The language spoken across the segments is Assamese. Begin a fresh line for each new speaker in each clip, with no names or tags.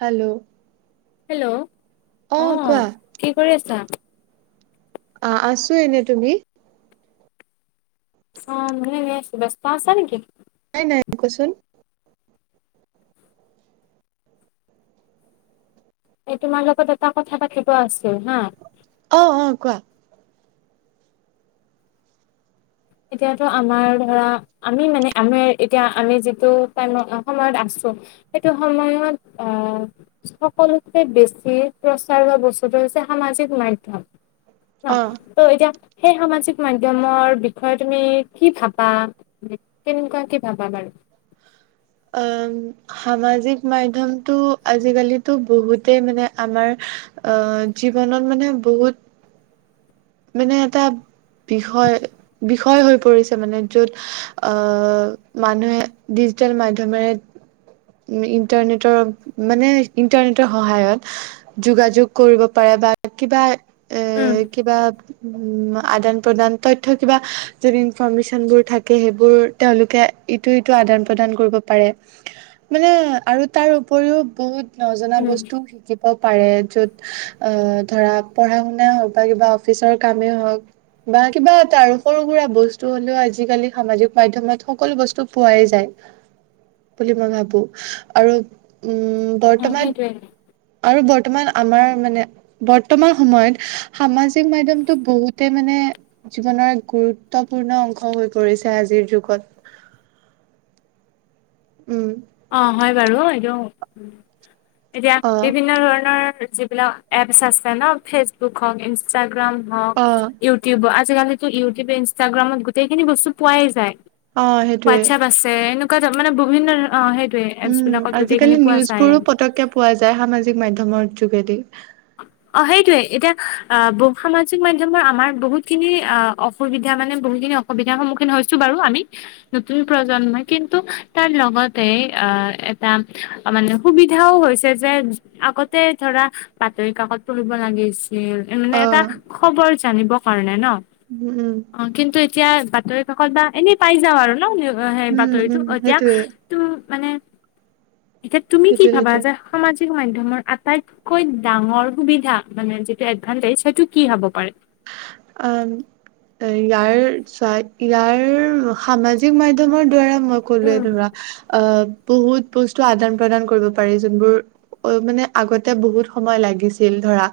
হেল্ল'!
হেল্ল,
অ কোৱা
অঁ কৰি আছা?
অ আছো এনে। তুমি?
অ মইও এনে আছো। ব্যস্ত আছা নেকি?
নাই নাই কোৱাচোন।
এই তোমাৰ লগত এটা কথা পাতিব আছিল হা।
অ অ কোৱা।
এতিয়াতো আমাৰ ধৰা আমি মানে আমি এতিয়া আমি যিটো টাইমত সময়ত আছো। সেইটো সময়ত আ সকলোতকৈ বেছি প্ৰচাৰ হোৱা বস্তুটো হৈছে সামাজিক মাধ্যম।
অ
ত' এতিয়া সেই সামাজিক মাধ্যমৰ বি ষয় তুমি কি ভাবা, কেনেকুৱা কি ভাবা বাৰু?
উম সামাজিক মাধ্যয়মটো আজিকালিতো বহুতেই মানে আমাৰ অ জীৱনত মানে বহুত মানে এটা বিষয়, বিষয় হৈ পৰিছে মানে, য'ত আহ মানুহে ডিজিটেল মাধ্যমৰে ইণ্টাৰনেটৰ মানে ইণ্টাৰনেটৰ সহায়ত যোগাযোগ কৰিব পাৰে বা কিবা এ
উম
কিবা উম আদান প্ৰদান তথ্য কিবা যদি ইনফৰ্মেচনবোৰ থাকে সেইবোৰ তেওঁলোকে ইটো সিটো আদান-প্ৰদান কৰিব পাৰে। মানে আৰু তাৰ উপৰিও বহুত নজনা
উম
বস্তুও শিকিব পাৰে য'ত আহ ধৰা পঢ়া-শুনা হওঁক বা কিবা অফিচৰ কামেই হওঁক বা কিবা এটা আৰু সৰু সুৰা বস্তু হলেও আজিকালি সামাজিক মাধ্যমত সকলো বস্তু পোৱাই যায়। বুলি মই ভাবো আৰু উম
অ
বৰ্তমান
সেইটোৱে
আৰু বৰ্তমান আমাৰ মানে বৰ্তমান সময়ত সামাজিক মাধ্যয়মটো বহুতে মানে জীৱনৰ এক গুৰুত্বপূৰ্ণ অংশ হৈ পৰিছে আজিৰ যুগত উম
অঁ হয় বাৰু এইটো এতিয়া
অ
বিভিন্ন ধৰণৰ যি বিলাক এপছ আছে ন ফেচবুক হওঁক, ইনষ্টাগ্ৰাম হওঁক,
অ
ইউ টিউব আজিকালিতো ইউটিউব, ইনষ্টাগ্ৰামত গোটেইখিনি বস্তু পোৱাই যায়।
অ সেইটোৱে
হোৱাটছএপ আছে এনেকুৱা মানে বিভিন্নে ধৰ অ সেই
উম আজিকালি নিউজ বোৰো পতককে পোৱা যায় সামাজিক মাধ্যয়মৰ যোগেদি
অ সেইটোৱে এতিয়া আহ বহু সামাজিক মাধ্যয়মৰ আমাৰ বহুতখিনি আ অসুবিধা মানে বহুখিনি অসুবিধাৰ সন্মুখীন হৈছো বাৰু আমি নতুন প্ৰজন্মই কিন্তু তাৰ লগতে আহ এটা মানে সুবিধাও হৈছে যে আগতে ধৰা বাতৰি কাকত তুলিব লাগিছিল
অ
মানে এটা খবৰ জানিবৰ কাৰণে ন
উম উম
অ কিন্তু এতিয়া বাতৰি কাকত বা এনেই পাই যাওঁ আৰু ন সেই
উম
বাতৰিতো
উম
এতিয়া
সেইটোৱে
ত মানে এতিয়া তুমি কি
সেইটোৱে
ভাবা
সেইটোৱে
যে সামাজিক মাধ্যয়মৰ আটাইতকৈ ডাঙৰ সুবিধা মানে যিটো এডভাতাইজ সেইটো কি হ'ব পাৰে
আম এ ইয়াৰ ইয়াৰ সামাজিক মাধ্যয়মৰ দ্বাৰা উম মই কলোৱে ধৰা অ বহুত বস্তু আদান- প্ৰদান কৰিব পাৰি যোনবোৰ অ মানে আগতে বহুত সময় লাগিছিল ধৰা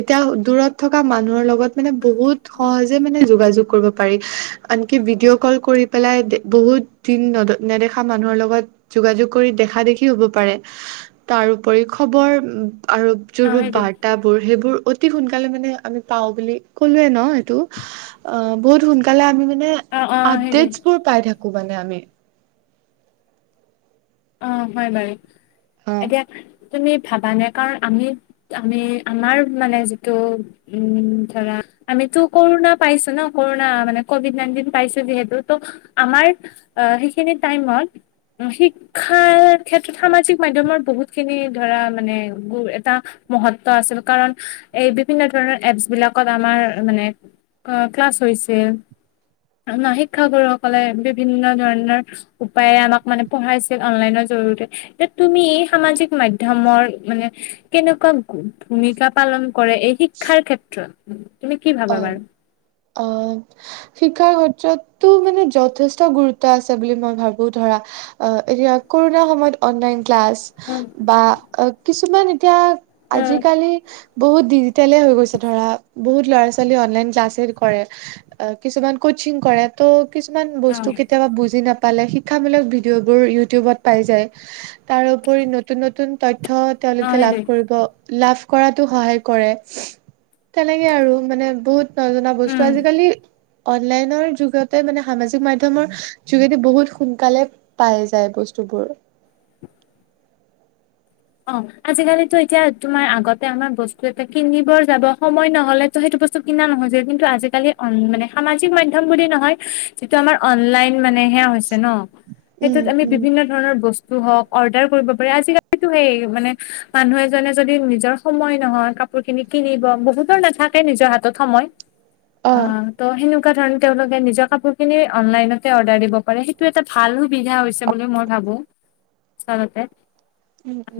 এতিয়া দূৰত থকা মানুহৰ লগত মানে বহুত সহজে মানে যোগাযোগ কৰিব পাৰি। আনকি ভিডিঅ' কল কৰি পেলাই বহুত দিন নদ নেদেখা মানুহৰ লগত যোগাযোগ কৰি দেখা দেখিও হব পাৰে তাৰওপৰি খবৰ আৰু
অ'
যোনবোৰ
সেইটোৱে।
বাৰ্তাবোৰ সেইবোৰ অতি সোনকালে মানে আমি পাওঁ বুলি কলোৱে ন সেইটো অ বহুত সোনকালে আমি মানে
অ', অ' সেইটোৱে
আপদেচবোৰ পাই থাকো মানে আমি
অ হয় বাৰু
অ
এতিয়া তুমি ভাবা নে কাৰণ আমি আমি আমাৰ মানে যিটো উম ধৰা আমিতো ক'ৰোণা পাইছো ন ক'ৰোণা মানে কভিড নাইনটিন পাইছো যিহেতু ত আমাৰ আহ সেইখিনি টাইমত শি ক্ষাৰ ক্ষেত্ৰত সামাজিক মাধ্যয়মৰ বহুত খিনি ধৰা মানে গু এটা মহত্ব আছিল কাৰণ এই বিভিন্ন ধৰণৰ এপচ বিলাকত আমাৰ মানে অ ক্লাছ হৈছিল আমা শিক্ষাগুৰুসকলে বিভিন্ন ধৰণৰ উপায়ে আমাক মানে পঢ়াইছি ছিল অনলাইনৰ জৰিয়তে এতিয়া তুমি সামাজিক মাধ্যয়মৰ মানে কেনেকুৱা ভূমিকা পালন কৰে এই শিক্ষাৰ ক্ষেত্ৰত তুমি কি ভাবা বাৰু?
অঁ। শিক্ষাৰ ক্ষেত্ৰতটো মানে যঠেষ্ট গুৰুত্ব আছে বুলি মই ভাবো ধৰা অঁ এতিয়া কৰোণাৰ সময়ত অনলাইন ক্লাছ
উম
বা অ কিছুমান এতিয়া
উম।
আজিকালি বহুত ডিজিটেলে হৈ গৈছে ধৰা, বহুত ল'ৰা ছোৱালী অনলাইন ক্লাছে কৰে, অ কিছুমান কচিং কৰে ত' কিছুমান
অ
বস্তু কেতিয়াবা বুজি নাপ পালে শিক্ষামূলক ভিডিঅ'বোৰ ইউটিউবত পাই যায়, তাৰোপৰি নতুন নতুন তথ্য
অ',
তেওঁলোকে লাভ
সেইটোৱে
কৰিব, লাভ কৰাতো সহায় কৰে, তেনেকে আৰু। মানে বহুত নজনা বস্তু
উম
আজিকালি অনলাইনৰ যুগতে মানে সামাজিক মাধ্যমৰ যোগেদি বহুত সোনকালে পায় যায় বস্তুবোৰ।
অঁ আজিকালিটো এতিয়া তোমাৰ আগতে আমাৰ, বস্তু এটা কিনিবৰ যাব সময় নহলেতো সেইটো বস্ কিনা নহয় যে, কিন্তু আজিকালি, মানে সামাজিক মাধ্যম বুলি নহয়, যিটো আমাৰ অনলাইন মানেহে হৈছে ন',
উম
সেইটোত আমি
উম
বিভিন্ন ধৰণৰ বস্তু হওঁক, অৰ্ডাৰ কৰিব পাৰি, আজিকালি সেই মানে, মানুহ এজনে যদি নিজৰ সময় নহয়, কাপোৰ খিনি কিনিব বহুতৰ নেথা কে নিজৰ হাতত সময়,
অ
আ ত' সেনেকুৱা ধৰণ তেওঁলোকে নিজৰ কাপোৰ খিনি অনলাইনতে অৰ্ডাৰ দিব পাৰে, সেইটো এটা ভাল সুবিধা হৈছে বুলি মই ভাবো। আচলতে।
উম।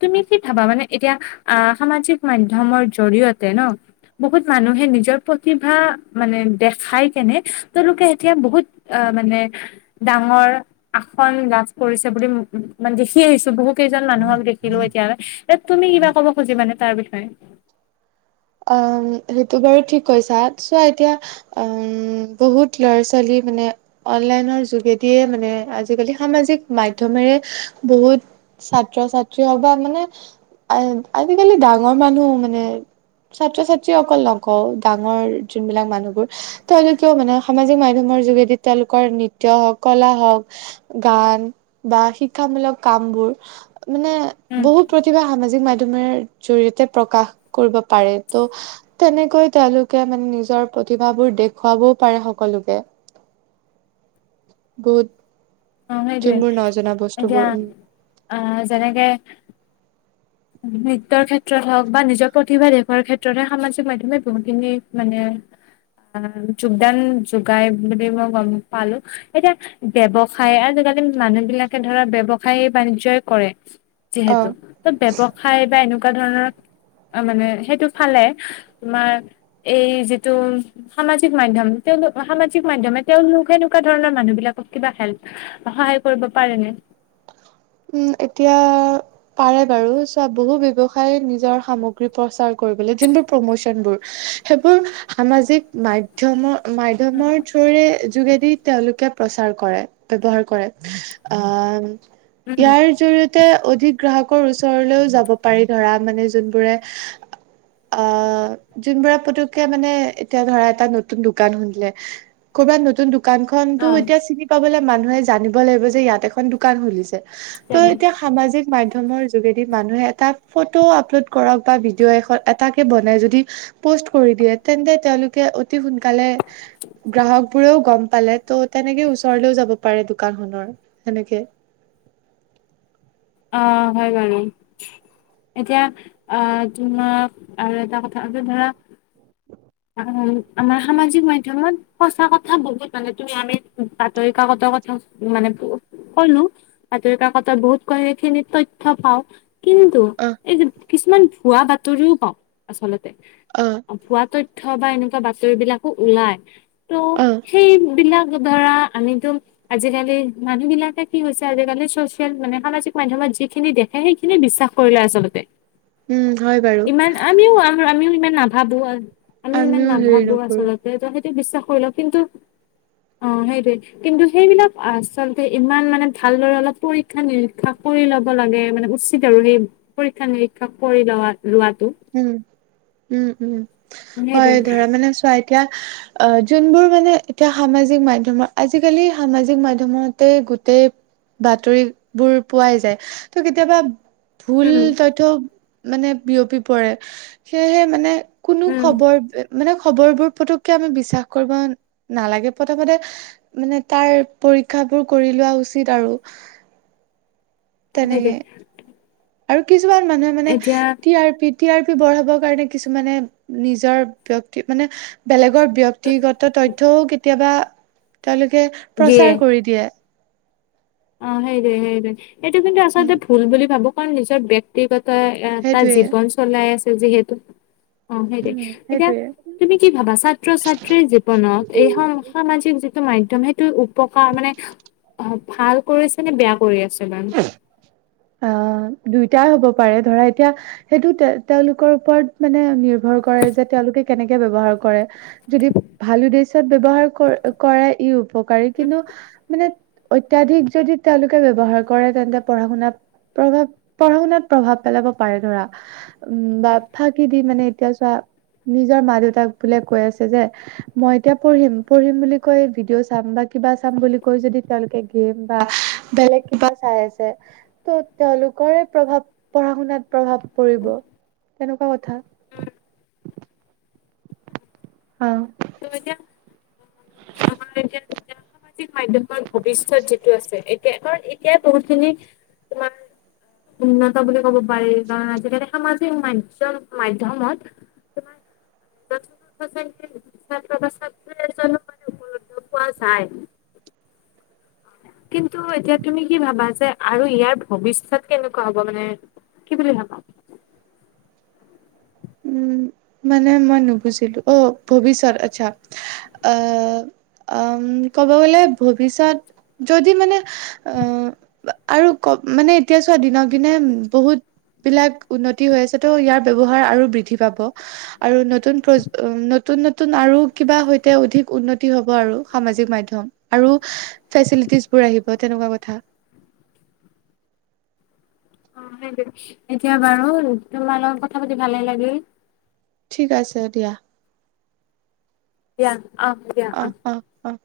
তুমি কি ভাবা? মানে এতিয়া আহ, সামাজিক মাধ্যমৰ জৰিয়তে ন' বহুত মানুহে নিজৰ প্ৰতিভা, মানে দেখাই কেনে তেওঁলোকে এতিয়া বহুত অ', মানে ডাঙৰ আসন লাভ কৰিছে বুলি, মানে দেখি আহিছো, বহুত কেইজন মানুহক দেখিলো এতিয়ালৈ, এ, তুমি কিবা ক'ব খুজিবা নে তাৰ বিষয়ে?
অম সেইটো বাৰু ঠিক কৈছা, চোৱা এতিয়া উম, বহুত ল'ৰা ছোৱালী মানে অনলাইনৰ যোগেদিয়ে মানে, আজিকালি সামাজিক মাধ্যমেৰে বহুত ছাত্ৰ-ছাত্ৰী হওক বা মানে আজিকালি ডাঙৰ মানুহও মানে ছাত্ৰ ছাত্ৰী অকল নকওঁ, ডাঙৰ যোনবিলাক মানুহবোৰ তেওঁলোকেও মানে সামাজিক মাধ্যমৰ যোগেদি, তেওঁলোকৰ নৃত্য হওঁক, কলা হওঁক গান বা শিক্ষামূলক কামবোৰ মানে
উম
বহুত প্ৰতিভা সামাজিক মাধ্যমৰ জৰিয়তে প্ৰকাশ কৰিব পাৰে, ত' তেনেকৈ তেওঁলোকে মানে নিজৰ প্ৰতিভাবোৰ দেখুৱাবও পাৰে সকলোকে।
[inaudible]
বহুত।
অঁ সেইটোৱে,
যোনবোৰ নজনা বস্তুবোৰ
এতিয়া
উম
অ' যেনেকে নৃত্যৰ ক্ষেত্ৰত হওঁক বা নিজৰ প্ৰতিভা দেখোৱাৰ ক্ষেত্ৰতে সামাজিক মাধ্যমে বহুতখিনি মানে যোগদান, যোগাই বুলি মই গম পালো। এতিয়া, ব্যৱসায় আজিকালি, মানুহ বিলাকে ধৰা ব্যৱসায় বাণিজ্যই কৰে
অ
যিহেতু, ত ব্যৱসায় বা এনেকুৱা ধৰণৰ অ', মানে সেইটো ফালে তোমাৰ, এই যিটো সামাজিক মাধ্যম তেওঁলোক, সামাজিক মাধ্যমে তেওঁলোক সেনেকুৱা ধৰণৰ মানুহ বিলাকক কিবা হেল্প সহায় কৰিব পাৰেনে?
উম, এতিয়া পাৰে বাৰু, চোৱা, বহু ব্যৱসায়ীয়ে নিজৰ সামগ্ৰী প্ৰচাৰ কৰিবলৈ, যোনটো প্ৰমোচনবোৰ সেইবোৰ সামাজিক মাধ ধমৰ, মাধ্যমৰ থোৰে, যোগেদি তেওঁলোকে প্ৰচাৰ কৰে, ব্যৱহাৰ কৰে, আহ
উম
ইয়াৰ জৰিয়তে অধিক গ্ৰাহকৰ ওচৰলৈও যাব পাৰি, ধৰা মানে যোনবোৰে আ, যোনবোৰে পুতুককে মানে, এতিয়া ধৰা, এটা নতুন দোকান খুলিলে ক'বাত নতুন দোকান খনটো, এতিয়া চিনি পাবলে মানুহে জানিব লাগিব যে, ইয়াত এখন দোকান খুলিছে,
তেনে
ত' এতিয়া সামাজিক মাধ্যমৰ যোগেদি, মানুহে এটা ফটো আপলোড কৰক বা ভিডিঅ' এখন এটাকে বনায় যদি পষ্ট কৰি দিয়ে, তেন্তে তেওঁলোকে অতি সোনকালে গ্ৰাহক বোৰেও গম পালে ত' তেনেকে ওচৰলেও যাব পাৰে দোকানখনৰ, সেনেকে।
অ', হয় বাৰু। এতিয়া আহ, তোমাক আৰু এটা কথা এতিয়া ধৰা উম, আমাৰ সামাজিক মাধ্যমত সঁচা কথা বহুত মানে, তুমি আমি বাতৰি কাকতৰ কথা মানে কলো বাতৰি কাকত বহুত ক সেইখিনি তথ্য পাওঁ। কিন্তু
অ',
এই কিছুমান ভুৱা বাতৰিও পাওঁ আচলতে,
অ',
ভুৱা ত থ্য বা এনেকুৱা বাতৰি বিলাকো ওলাই, ত'
অ',
সেইবিলাক ধৰা আমিতো আজিকালি মানুহ বিলাকে কি হৈছে আজিকালি, চচিয়েল মানে সামাজিক মাধ্যমত যিখিনি দে সেইখিনি বিশ্বাস কৰি লয় আচলতে।
উম, হয় বাৰু
ইমান আমিও আমিও ইমান নাভাবো, আমিও ইমান
হেৰি
নাভাবো
নকৰো
আচলতে তে সেইটো বিশ্বাস কৰি লও, কিন্তু অ', সেইটোৱে কিন্তু সেইবিলাক আচলতে ইমান মানে ভালদৰে অলপ পৰীক্ষা নিৰীক্ষা কৰি ল'ব লাগে মানে উ উচিত আৰু সেই পৰীক্ষা নিৰীক্ষা কৰি লোৱা, লোৱটো।
উম, উম, উম, হয়
সেইটোৱে
ধৰা মানে চোৱা এতিয়া আ, যোনবোৰ মানে এতিয়া সামাজিক মাধ্যমৰ আজিকালি সামাজিক মাধ্যমতে গোটেই বাতৰি বোৰ পোৱাই যায়, ত কেতিয়াবা ভুল
উম
তথ্য মানে বিয়পি পৰে, সেয়েহে মানে কোনো
উম
খবৰ মানে খবৰবোৰ পোটোকে আমি বিশ্বাস কৰিব নালাগে, প্ৰথমতে মানে তাৰ পৰীক্ষাবোৰ কৰি লোৱা উচিত আৰু। তেনেকে
[unintelligible]
আৰু কিছুমান মানুহে মানে
এতিয়া
টি আৰ পিত টি আৰ পি বঢ়াবৰ কাৰণে কিছুমানে নিজৰ ব্যক্তি মানে বেলেগৰ ব্যক্তিগত তথ্যও কেতিয়াবা তেওঁলোকে
দিয়ে
প্ৰচাৰ কৰি দিয়ে।
অ', সেইটোৱে সেইটোৱে এইটো কিন্তু
উম
আচলতে ভুল বুলি ভাবো, কাৰণ নিজৰ ব্যক্তিগত এ তাৰ
সেইটোৱে
জীৱন চলাই আছে যিহেতু অ', সেইটোৱেই।
উম
এতিয়া
সেইটোৱে
তুমি কি ভাবা, ছাত্ৰ ছাত্ৰীৰ জীৱনত এই স-সামাজিক টো মাধ্যম সেইটো উপকাৰ মানে ভাল কৰিছে নে, বেয়া কৰি আছে মানে? [inaudible]
অ', দুইটাই হ'ব পাৰে, ধৰা এতিয়া সেইটো তে-তেওঁলোকৰ ওপৰত মানে নিৰ্ভৰ কৰে, যে তেওঁলোকে কেনেকে ব্যৱহাৰ কৰে। যদি ভাল উদ্দেশ্যত ব্যবহাৰ ক- কৰে ই উপকাৰী, কিন্তু মানে অত্যাধিক যদি তেওঁলোকে ব্যবহাৰ কৰে তেন্তে পঢ়া-শুনাত প্ৰভাৱ পঢ়া-শুনাত প্ৰভাৱ পেলাব পাৰে ধৰা। উম, বা ফাঁকি দি মানে এতিয়া চোৱা নিজৰ মা দেউতাক বোলে কৈ আছে যে মই এতিয়া পঢ়িম পঢ়িম বুলি কৈ ভিডিঅ' চাম বা কিবা চাম বুলি কৈ যদি তেওঁলোকে গে'ম বা বেলেগ কিবা চাই আছে, ত' তেওঁলোকৰে প্ৰভাৱ পঢ়া শুনাত প্ৰভাৱ পৰিব। তেনেকুৱা কথা। অ'।
ত' এতিয়া স্কুল খুলিলে এতিয়া সামাজিক মাধ্যমৰ ভৱিষ্যত যিটো আছে, এতিয়া এতিয়া বহুত খিনি তোমাৰ উন্নত বুলি ক'ব পাৰি, কাৰণ আজিকালি সামাজিক মাধ মাধ্যমত তোমাৰ মানোৱাায় [unintelligible] কিন্তু এতিয়া তুমি কি ভাবা যে আৰু ইয়াৰ ভৱিষ্যত কেনেকুৱা হ'ব মানে কি বুলি ভাবা?
উম, মানে মই নুবুজিলো, অ' ভৱিষ্যত আচ্ছা আহ উম, ক'ব গ'লে ভৱিষ্যত যদি মানে আহ আৰু ক মানে এতিয়া চোৱা দিনক দিনে বহুত বিলাক উন্নতি হৈ আছে, ত' ইয়াৰ ব্যবহাৰ আৰু বৃদ্ধি পাব। আৰু নতুন নতুন আৰু কিবা সৈতে অধিক উন্নতি হ'ব আৰু সামাজিক মাধ্যম। আৰু ফেচিলিটিজ বোৰ আহিব তেনেকুৱা কথা।
অ' সেইটো, এতিয়া বাৰু তোমাৰ লগত কথা পাতি ভালে লাগিল।
ঠিক আছে দিয়া।
ইয়াত, অ'।
অ', অ', অ'।